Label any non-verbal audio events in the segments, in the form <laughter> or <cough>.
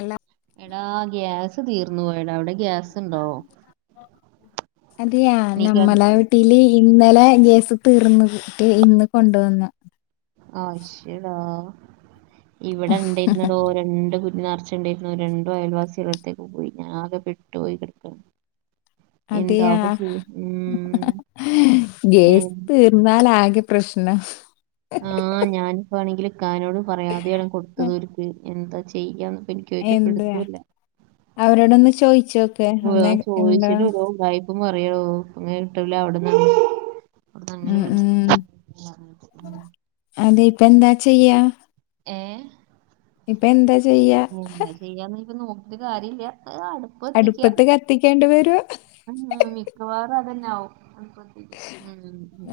അല്ല എടാ ഗ്യാസ് തീർന്നു പോ എടാ അവിടെ ഗ്യാസ്ണ്ടോ അതെയാ നഞമ്മല വീട്ടീയില് ഇന്നലെ ഗ്യാസ് തീർന്നട്ട് ഇന്ന് കൊണ്ടുവന്നു ആവശ്യടാ ഇവിടെ ഉണ്ടായിരുന്നടോ രണ്ട് കു ണ്ടയിരുന്നു രണ്ടോ അയൽവാസിക ഇളത്തേക്ക് പോയി ഞാൻ ആകെ പെട്ടു പോയി കടുക്ക അതെയാ ഏ, ഗേസ് തീർന്നാൽ ആകെ പ്രശ്ന ആഹ ഞാനിപ്പ ആണെങ്കില് കാനോട് പറയാതെയാണ് കൊടുത്തത്ുംക്ക് എന്താ ചെയ്യാം എന്താ അവരോടൊന്ന് ചോയിിച്ചോക്കെ ഒന്നേ എന്തോ ഇപ്പ പറയളോ അങ്ങന കിട്ടല അവിടന്ന അവിടെ നന്ന ഉം വിളിച്ച ഉം അതെ ഇപ്പ എന്താ ചെയ്യാ ഏ ഇപ്പൊ എന്താ ചെയ്യാ എന്താ ചെയ്യാന്ന് ഇപ്പൊ നോക്കിട്ട് കാര്യം ഇല്ല അടുപ്പത്ത് കത്തിക്കേണ്ടി വരുവ ഉ മിക്കവാറും അതന്നെ ആവും അ ടുപത്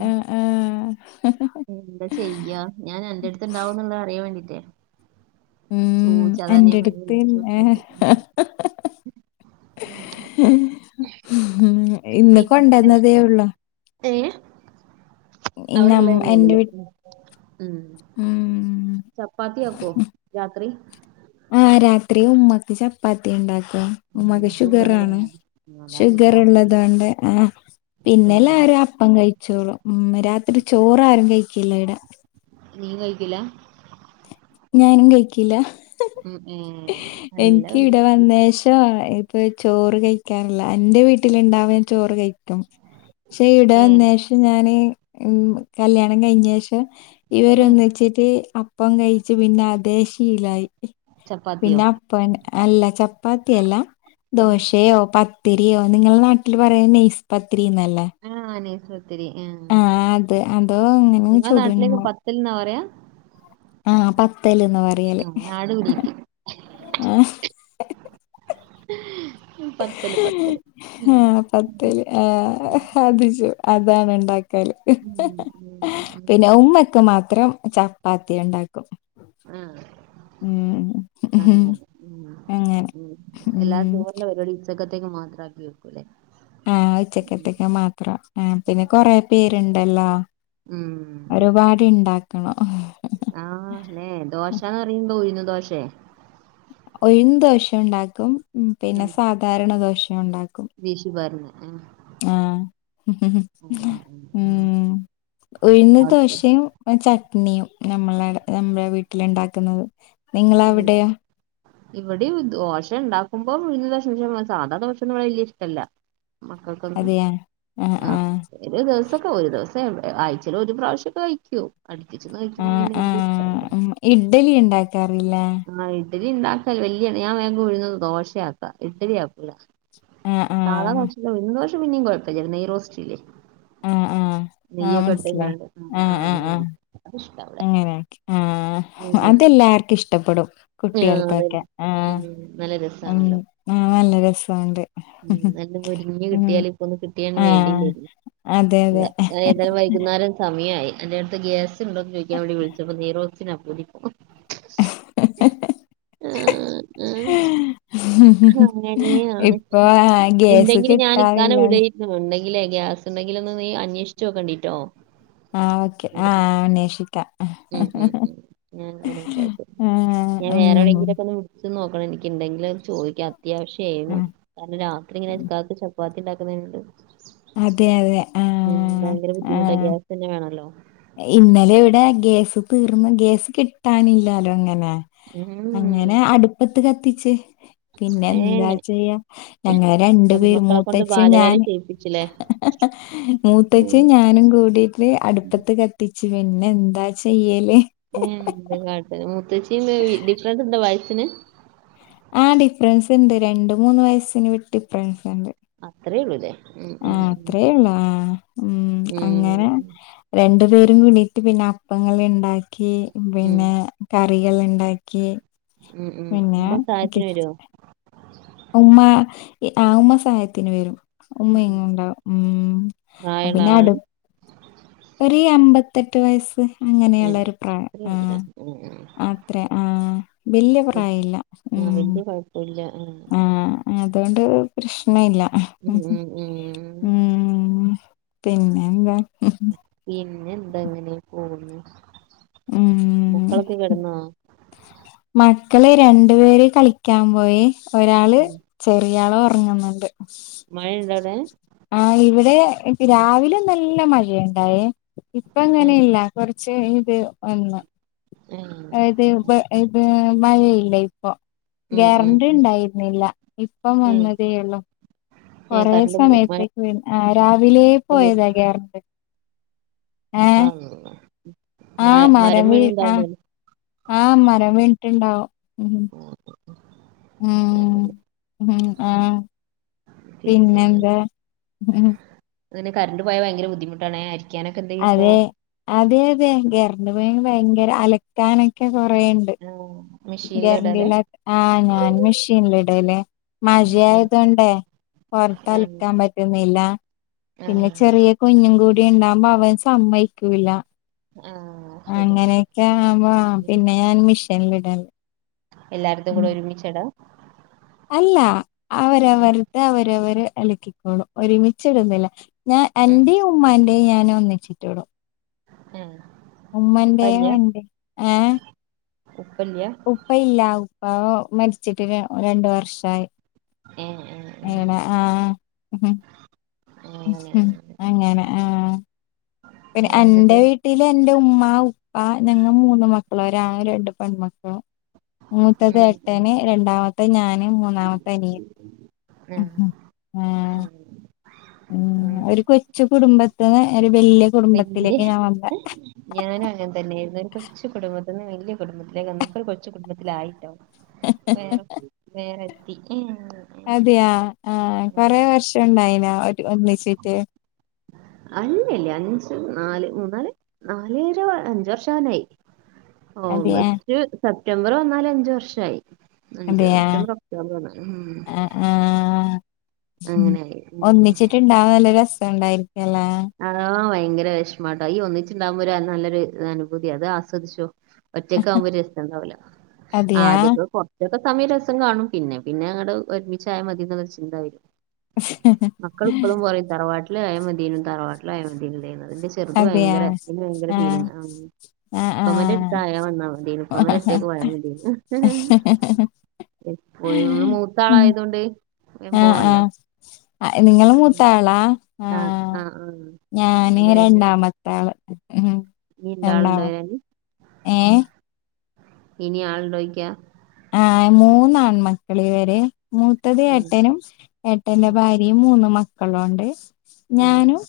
ആഹ് ആഹ് എന്താ ചെയ്യ ഞാ എന്റെ അടുത്ത്ുണ്ടാവും എന്നുള്ളത് അറിയാൻ വേണ്ടീട്ടേ ഉ ഞാൻ വേഗം എന്റെടുത്ത് വിളിച്ചു ഏർ നോക്കിയത് ഉം അങ്ങനെ ഇന്ന് പിന്നെ എന്നിട്ട് കൊണ്ടുവന്നതേ ഉള്ളു ഏ ഇ അവിടെ നം ഉള്ളത് തന്നെ എന്റെ ഉള്ളൂ വീ ഉം ഉം ചപ്പാത്തിയാക്കോ രാത്രി ഇത്രയും ഉമ്മക്ക് ചപ്പാത്തി ഉണ്ടാക്കുക ഉം ഉമ്മക്ക് എനിക്ക് ഷുഗർ ഇവിടെ ആാണ് വേണം ഉം അതാണ് ഷുഗർ രാ ഉള്ളതോണ്ട് ആ വേണല്ലേ പിന്നെല്ലാരും അപ്പം കഴി ചോള ഉ രാത്രി ചോറ ആരും കഴിക്കല്ല ഇട നീ കഴിക്കില ഞാനും കഴിക്കില്ല ഏ നല്ല എനിക്ക് ഇവിടെ ഒരു- വന്നശമാണ് ഇപ്പൊ ചോറ് കഴിക്കാറില്ല എന്റെ വീട്ടിലുണ്ടാവ ചോറ് കഴിക്ക പക്ഷെ ഇവിടെ ഏ വന്നേഷം ഞാന് ഉ കല്യാണം കഴിഞ്ഞ ശേഷം ഉം ഇവരൊന്നിച്ചിട്ട് അപ്പം കഴിച്ചു പിന്നെ അതേ ശീലായി ചപ്പാത്തിയോ പിന്നെ അപ്പൻ അല്ല ചപ്പാത്തിയല്ല ഉം ദോശയോ പ പത്തിരിയോ നിങ്ങള നാട്ടിൽ പറയുന്ന നേഴ്സ് പത്തിരിന്നല്ലേ ത്തിരി ആ അത് അതോ അങ്ങനെ നിങ്ങളെ നാട്ടിലേക്ക് പത്തിൽ എന്നാ പറയാ ആഹ പത്തല്ന്ന പറയല് ആഹ് നാട് പിടികിട്ടി ആ ഉ ആഹ പത്തല് ആ അതിു അതാണ് ഉണ്ടാക്ക ല് ഉം ഉം പിന്നെ ഉമ്മക്ക് മാത്രം ചപ്പാത്തി ഉണ്ടാക്കും ആഹ് ഉ അ അല്ലാതെ ചോറിന്റെ പരിപാടി ഉച്ചയ്ക്ക് മാത്രമാക്കി വെക്കുകലോ ആഹ ഉച്ചക്കത്തേക്കെ മാത്രം ആ പിന്നെ കൊറെ പേരുണ്ടല്ലോ ഉം ഒരുപാട് ഇണ്ടാക്കണം ദോശ ഒഴിന് ദോഷ ഉണ്ടാക്കും ഉം പിന്നെ സാധാരണ ദോഷം ഉണ്ടാക്കും വീശി പാർന്ന് ആഹ് ആഹ ഉ ഉം ഉഴുന്ന അവിടുത്തെ ദോശയും ച ചട്നിയും നമ്മള നമ്മുടെ വീട്ടിലുണ്ടാക്കുന്നത് നിങ്ങളവിടെയോ ഇവിടെ ദോശം ഉണ്ടാക്കുമ്പോ ഉഴ്ന് ദോശ സാധാരണ ദോശം ഒന്നും വലിയ ഇഷ്ടല്ല മക്കൾക്കൊന്നും അതെയാ ആഹ് ആ ആഹ് ഒരു ദിവസക്കെ ഒരു ദിവസം ടെ അയ്ച്ചാല ഒരു പ്രാവശ്യമക്കെ കഴിക്കു അടുപ്പിച്ച കഴിക്കുമ്പോ ആഹ് പിന്നെ എല ഇഷ്ടല്ല കറല്ല ഇഡലി ഉണ്ടാക്കാൽ വല്ിയ ഞാൻേങ്ങ ഒഴുന്നത് ദോശയാക്കാം ഇഡലി ആക്കൂല ആഹ് സാധാ ആഹ് വശ ഇന്ന് വോഷം പിന്നിയും കുഴപ്പമില്ലരുന്നു നെയഈറോസ്റ്റല്ലേ ആഹ് ആഹ് ആഹ് നെയ്യൊക്കെട്ടങ്ങ മനസ്സിലായി ആ് ആ അങ്ങനെയ ആ അതെല്ലാർക്കും ഇഷ്ടപ്പെടും ആഹ് അതെ കുട്ടികൾക്കൊക്കെ ആഹ ഉം നല്ല ഉ ആ നല്ല രസമുണ്ട് ഉ നല്ല മുരിഞ്ഞഞ് ഉം കിട്ടിയാല ഇപ്പൊ ഒന്ന് കിട്ടിയു ആഹ് വേണ്ടല്ലായിരുന്നു അതെ ത ഞ അതെ ഏതാനാലും വൈകുന്നേരം സമിയായി അന്റെ അടുത്ത് ഗ്യാ ഉണ്ടോന്ന് ചോദാൻ വേണ്ടി വിളിച്ചപ്പ നീറോസിന ഹഹഹഹ ആഹ് ആഹ് ഉ അങ്ങനെയാണ് ഇപ്പ ആഹ ഗ്യസ് കിട്ടാറില്ലല്ലേ േ ഗ്യാസ് ഉെില ഒന്ന് നീ അന്വേഷിച്ച നോക്കണ്ടിട്ടോ ആഹ് ഓക്കെ അവിടുന്ന് ആഹ്ന്േഷിക്ക ഉം ഉം ഉം അങ്ങനെയക്കെ ആയി ആഹ് ഞാൻ വേറെ ഉം എവിടെയെങ്കിലുംൊക്കെ ഒ വി നോക്കണം എനിക്ക് എന്തെങ്കിലും ചോദിക്കാം അത്യാവശ്യ ആായിരുന്നു ആഹ് കാരണം രാത്രി ഇങ്ങനൊലത്ത് ഉപ്പാത്തി ഉണ്ടാക്കുന്നണ്ട് അതെ അതെ ഉ ആഹ് ഭയങ്കര ബുദ്ധിമുട്ടാ ആഹ് ഗ്യാസ് തന്നെ വേണല്ലോ ഇന്നലെ ഇവിടെ ഗേസ് തീർന്ന് ഗേസ് കിട്ടാനില്ലാലോ അങ്ങനെ ഉം അങ്ങനെ അടുപ്പത്ത് കത്തിച്ച്േ പിന്നെ ഏ എന്താ ചെയ്യാ ഞങ്ങെ രണ്ടു പേര് മരുമക്കളെ കൊണ്ട് മൂത്തച്ച്ചും ബാലവേല ഞാന് ചെയ്യിപ്പിച്ചില്ലേ മൂത്തച് ഉം ഞാനും കൂടിട്ട് അടു കത്തിച് പിന്നെ എന്താ ചെയ്യല് മൂത്തച്ചിന്ന് ഡിഫറൻറ് ഉണ്ട് വയസിന് ആ ഡിഫറൻസ് ഉണ്ട് രണ്ട മൂന്ന് വയസ്സിന് വിട്ടി ഡിഫറൻസ് ഉണ്ട് ആത്ര ഇള്ളൂതേ ആ അത്രേള്ള ആ ഉം അങ്ങനെ രണ്ടു പേരും കുടി പിന്നെ അപ്പങ്ങൾ ഇണ്ടാക്കി ഉം പിന്നെ കറികൾ ഇണ്ടാക്കി ഉം ഉം പിന്നെ ഉമ്മ സഹായത്തിന് വരുവോ ഉമ്മ ആ ഉമ്മ സഹായത്തിന് വരും ഉമ്മങ്ങ ഉണ്ടാവും ഉം പ്രായള്ള പിന്നെ അടു ആളാണ് ഒരു അമ്പത്തെട്ട് വയസ്സ് അങ്ങനെയുള്ള ഏഹ് ഒരു പ്രായം ആ അത്രല്ല അത്രേ ആ വല്യ പ്രായമല്ല ആ വല്യ കൊഴപ്പല്ല ഉ അതുകൊണ്ട് പ്രശ്ന ഇല്ല ഉം ഉം ഉം പിന്നെ എന്താ പിന്നെ എന്തെങ്ങനെ പോന്നു ഉം മക്കളക്കെ കിടന്നാ മക്കള് രണ്ടു പേര് കളിക്കാൻ പോയി ഒരാള് ചെറിയാളൊറങ്ങ്ന്ന്ണ്ട് മഴ എണ്ടട ആ ഇവിടെ രാവിലെ നല്ല മഴയുണ്ടായ ഇപ്പ അങ്ങനെ ആഹ് ഇല്ല കൊറച്ച് ഇത് ഒന്ന് ആഹ് ഇത് പ്പ ഇത് മഴ ഇല്ല ഇ അപ്പ ഉം ഉം ഗ്യാരന്റി ഉം ണ്ടായിരുന്നില്ല ഇപ്പം ഏഹ് വന്നതേ ഉള്ളൂ ഏഹ് കൊറെേ കറണ്ട് പോവും മഴ സമയത്തേക്ക് വീ ആ രാവിലെ പോയതാ ഗ്യാരന്റ് ആ ആ മരം വീ ആ ആ മരം വീണിട്ടുണ്ടാവോ ഉ ആഹ് ഉം അങ്ങനെ ഹ ആഹ പിന്നെ എന്നാ? പിന്നെന്താ കറണ്ട് പോയ ഭയങ്കര ബുദ്ധിമുട്ടാണെ അതെ അതെ അതെ ഗരണ്ട പോ ഭയങ്കര അലക്കാനൊക്കെ പറയണ്ട് ആഹ് മെഷീനില് ഇടലാ ഗരണ്ടില ആ ഞാൻ മെഷീനിടല മയ ഉം ഉം ആയതൊണ്ടേ പൊറത്ത് ആഹ് അലക്കാൻ പറ്റുന്നില്ല പിന്നെ ആഹ് ചെറിയ കുഞ്ഞ് കൂടി ഉണ്ടാവുമ്പോ അവൻ സമ്മയ്ക്കൂല ആഹ് ശരിയാ അങ്ങനെയക്കെ ആവുമ്പോ ഉം പിന്നെ ഞാൻ മിഷനില് ഇടല് എല്ലാരതും കൂടെ ഒരുമിച്ചടാ അല്ല ഉം അവരവരത് അവരവര് അലക്കിക്കോളും ഒരുമിച്ചിടന്നില്ല ഞാൻ ഉം എന്റെയും ഉമ്മാന്റെയും ഞാൻ ഒന്നിച്ചിട്ടോളും അ ഉമ്മന്റെ എന്റെ ഹേ ഉപ്പല്ല്യ ഉപ്പ ഇല്ല ഉപ്പ മരിച്ചിട്ട് രണ്ട് വർഷായി ഏഹ് ഏഹ് ഏഹ് ഏടാ ആഹ അങ്ങനെ ആഹ് പിന്നെ അങ്ങനെ അന്റെ എന്നിട്ട് വീട്ടില് എന്റെ ഉമ്മ ഉപ്പ ഞങ്ങ മൂന്ന് മക്കളാണ് ഒര് ആണ് രണ്ട് പെൺമക്കളും മൂത്തത് ഉം ഉം എട്ടന് രണ്ടാമത്തെ ഞാന് മൂന്നാമത്ത അനിയൻ ആഹ് ആഹ ആഹ് ഉം ആഹ് ഒരു കൊച്ചുകുടുംബത്തിന് വല്യ ഞാനും അങ്ങനെ തന്നൊയിരുന്നു ഒരു കൊ കൊച്ചു കുടുംബത്തിൽ നിന്ന് വലിയ കുടുംബത്തിലേക്ക് വന്ന്പ്പോൾ കൊച്ച് കുടുംബത്തിലായിട്ടോ വേറെ വേറത്തി എങ്ങനെ ഒന്നിച്ചിട്ട് അല്ലല്ലേ അഞ്ച് നാല് മൂന്നാല് നാലര അഞ്ചു വർഷംആവനായി അതെയാ ഓഗസ്റ്റ് സെപ്റ്റംബർ വന്നാല് അഞ്ച് വർഷായി അഞ്ച് അതെയാ സെപ്റ്റംബർ ഒക്ടോബർ വന്നാല് ഉം ആ ആഹ അങ്ങനെയായി ഉം ഒന്നിച്ചിട്ടുണ്ടാവൻ നല്ല രസംണ്ടായി ആ ഭയങ്കര വിഷമാട്ടാ ഈ ഒന്നിച്ചിണ്ടാവുമ്പോ ഒരു അ നല്ലൊരു അനുഭൂതിയ അത് ആസ്വദിച്ചോ ഒറ്റക്കെ ആവുമ്പോ ഒരു രസണ്ടാവൂല ആ അതെയാ ആദ്യ കൊറച്ചൊക്കെ- സമയ രസം കാണും പിന്നെ പിന്നെ അങ്ങ്ട് ഒരുമിച്ചായ മതി എന്നുള്ളരു ചിന്ത വരും മക്കൾ ഇപ്പളും പറയും തരവാട്ടില് ആ യമതീനൂന്നു തരവാട്ടില് ആയമതീനൂന്ന് അതിന്റെ ചെറുത് അതെയാ ഭയങ്കര അന് ഭയങ്കര ആഹ് ഫീലിങ് ആ ആഹ് കമലടുത്ത് <unintelligible> ആഹ് ആയാ വന്നാ മതീന്നു കമല <unintelligible> അടുത്തേക്ക് പോയാൽ മതീന്നു എപ്പോഴും മൂത്ത ആളായത കൊണ്ട് ആ ആ നിങ്ങൾ മൂത്തളാ ആഹ ആഹ ആഹ ന വേ രണ്ടാമത്തെ ആള് നീ എന്ത ആളുണ്ട വര <unintelligible> ഏ ഇനി ആരോട് ചോദിക്കുവാ ആ മൂന്ന് ആൺ മക്കള ഇവരെ- മൂത്തത് ഉം ഏട്ടനും ഏട്ടന്റെ ഉം ഭാര്യയും മൂന്നും മക്കളും ഉണ്ട് ഉം ഞാനും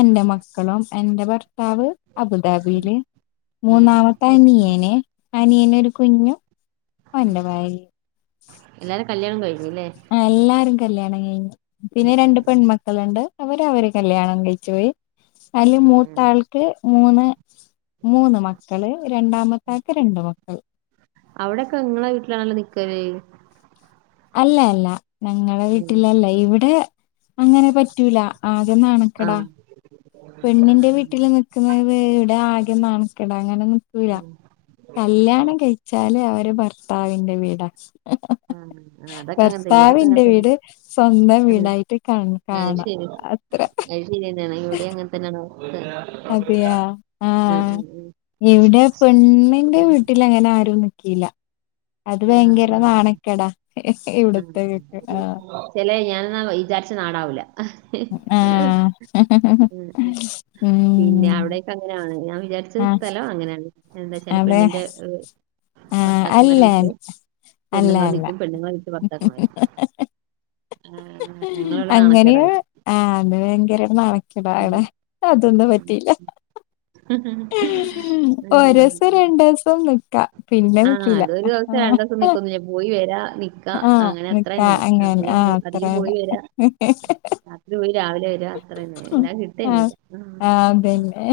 എന്റെ മക്കളും എന്റെ ഭർത്താവ്- അബുദാബിയില് ഉം മൂന്നാമത്ത് ഉം അനിയന് അനിയന് ഒരു കുഞ്ഞും- ഉം ഓന്റെ ഭാര്യയും എല്ലാരും കല്യാണം കഴിഞ്ഞോ ആ എല്ലാരും കല്യാണം കഴിഞ്ഞു ഉം പിന്നെ രണ്ട് ഉം ഉം പെൺമക്കളുണ്ട് അവര അവര് കല്യാണം കഴിച്ചുപോയി അതില് ഉം ഉം മൂത്താൾക്ക് മൂന്ന്- മൂന്ന് മക്കള് രണ്ടാമത്താക്ക് രണ്ട് മക്കൾ അവിടെക്കെ നിങ്ങളെ വീട്ടിലാണല്ലോ നിക്കല് അല്ല അല്ല ഞങ്ങളെ ആഹ് വീട്ടിലല്ല ഇവിടെ- അങ്ങനെ പറ്റൂല ആകെ നാണക്കടാ ആഹ് പെണ്ണിന്റെ ആഹ് വീട്ടിൽ നിക്കുന്നത് ഇവിടെ ആകെ നാണക്കേടാ അങ്ങനെ ഒന്നും - <inaudible> കല്യാണം കഴിച്ചാല് അവര് ഭർത്താവിന്റെ വീടാ ആഹ് അതൊക്കെ അങ്ങനത്തെ ഇവിടൊക്കെ അങ്ങനെ ഭർത്താവിന്റെ തന്നെ വീട് സ്വന്തം വീടായിട്ട് കാണാ- ഇവിടേം അങ്ങനെ തന്നെയാണ് അവസ്ഥ അതെയാ ഉം ആഹ് ഉം ഇവിടെ പെണ്ണിന്റെ ഉം വീട്ടിലങ്ങനെ ആരും- അത് ആഹ് ഭയങ്കര ആഹ് നാണക്കെടാ ഇവിടത്തേക്കൊക്കെ ആഹ് എന്നാ വിചാരിച്ച നാടാവൂല്ല ഉം ആഹ് പിന്നെ ഉം അവിടക്ക അങ്ങനെയാണ് ഞാൻ വിചാരിച്ച ആഹ് സ്ഥലം അങ്ങനെയാണ് എന്താച്ചാല് അതെ പെണ്ണിന്റെ ആഹ് അല്ല ഭർത്താക്കന്മാരെ വീട്ടില്- അല്ല പെണ്ണുങ്ങൾ അല്ല നിക്കും പെണ്ണുങ്ങള് നിക്കും ഭർത്താക്കന്മാരും അങ്ങനെയ ആ അത് ഭയങ്കര ഉം. നാണ- അതൊന്നും പറ്റിയില്ല ഒരൂസം രണ്ട്‌ ദിവസം പിന്നെ ആഹ് നിക്കില്ല അതൊരു ദിവസം രണ്ടൂസം നിക്കൊന്നുല്ല. പോയി വരാ നിക്കാ ആഹ് അങ്ങനെ നിക്ക അത്രന്നെ. അങ്ങന്നെ അങ്ങനെ ആഹ് പോ- അധികം അത്രന്നെ പോയി വരാ രാത്രി പോയി രാവിലെ വര അത്ര തന്നെ എല്ലാം കിട്ട ആഹ് തന്നെ ആഹ് ഇല്ല അതന്നെ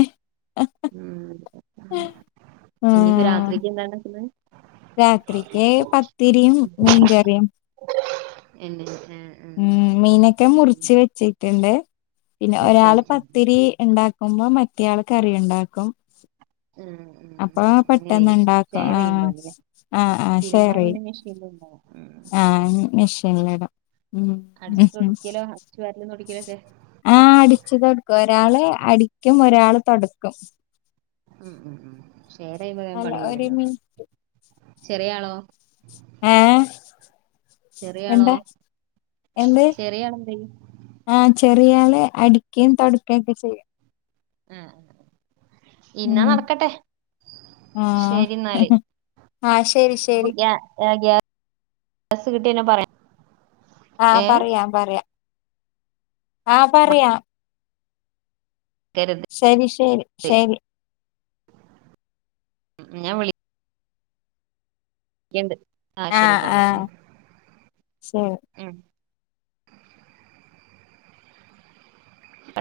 ഇനിയിപ്പൊ ആഹ് രാത്രിക്ക് എന്താണ്ടാക്കുന്നത് രാത്രിക്ക് പത്തിരിയും മീൻകറിയും എന്നെ ആ ആ ഉം മീനൊക്കെ മുറിച്ച് വെച്ചിട്ടുണ്ട് പിന്നെ ഒരാള് സെറ്റാക്കി പത്തിരി ണ്ടാക്ക ക്കുമ്പം മറ്റയാള് കറിയുണ്ടാക്കും ആ ആ അപ്പൊ അങ്ങനെ ചെയ്യും പെട്ടെന്നണ്ടാക്കും ഷെയർ ആഹ് ചെയ്യുമ്പോല്ലേ ആഹ് ആഹ് ഷെയർ തിരുമ്പാന് ചെയ്യും <unintelligible> ആഹ് മെഷീനിലിടും ഉം അടിച്ചു തൊടക്കലോ അടിച്ചു വാരലും തൊടക്കലൊക്കെ ആ അടിച്ച് തൊടുക്കും ഒരാള് അടിക്കും ഒരാള് തൊടക്കും ഉം ഉം ഷെയർ ചെയ്താ വേം അല്ല പണി ഒരു കയ്യല്ലോ മി ചെറിയ ആളോ ആഹ് ചെറയാളോ ചെറയാളെന്തേ? ആഹ് ചെറിയള് അടിക്കയും തൊടുക്കൊക്കെ ചെയ്യും ആഹ് ഇന്നാ ഉം നടക്കട്ടെ ആ ശരി ന്നാല് ആ ശരി അപ്പൊ ശരി ബസ് കിട്ടിയ ഞാൻ പറയാ ആഹ് പറയാ പറയാ ആഹ് പറയാ മറക്കരുത് ശരി ശരി ശരി ഞാൻ വിളിക്ക എന്ത്‌ ആഹ് ശരിന്നാല് ശെ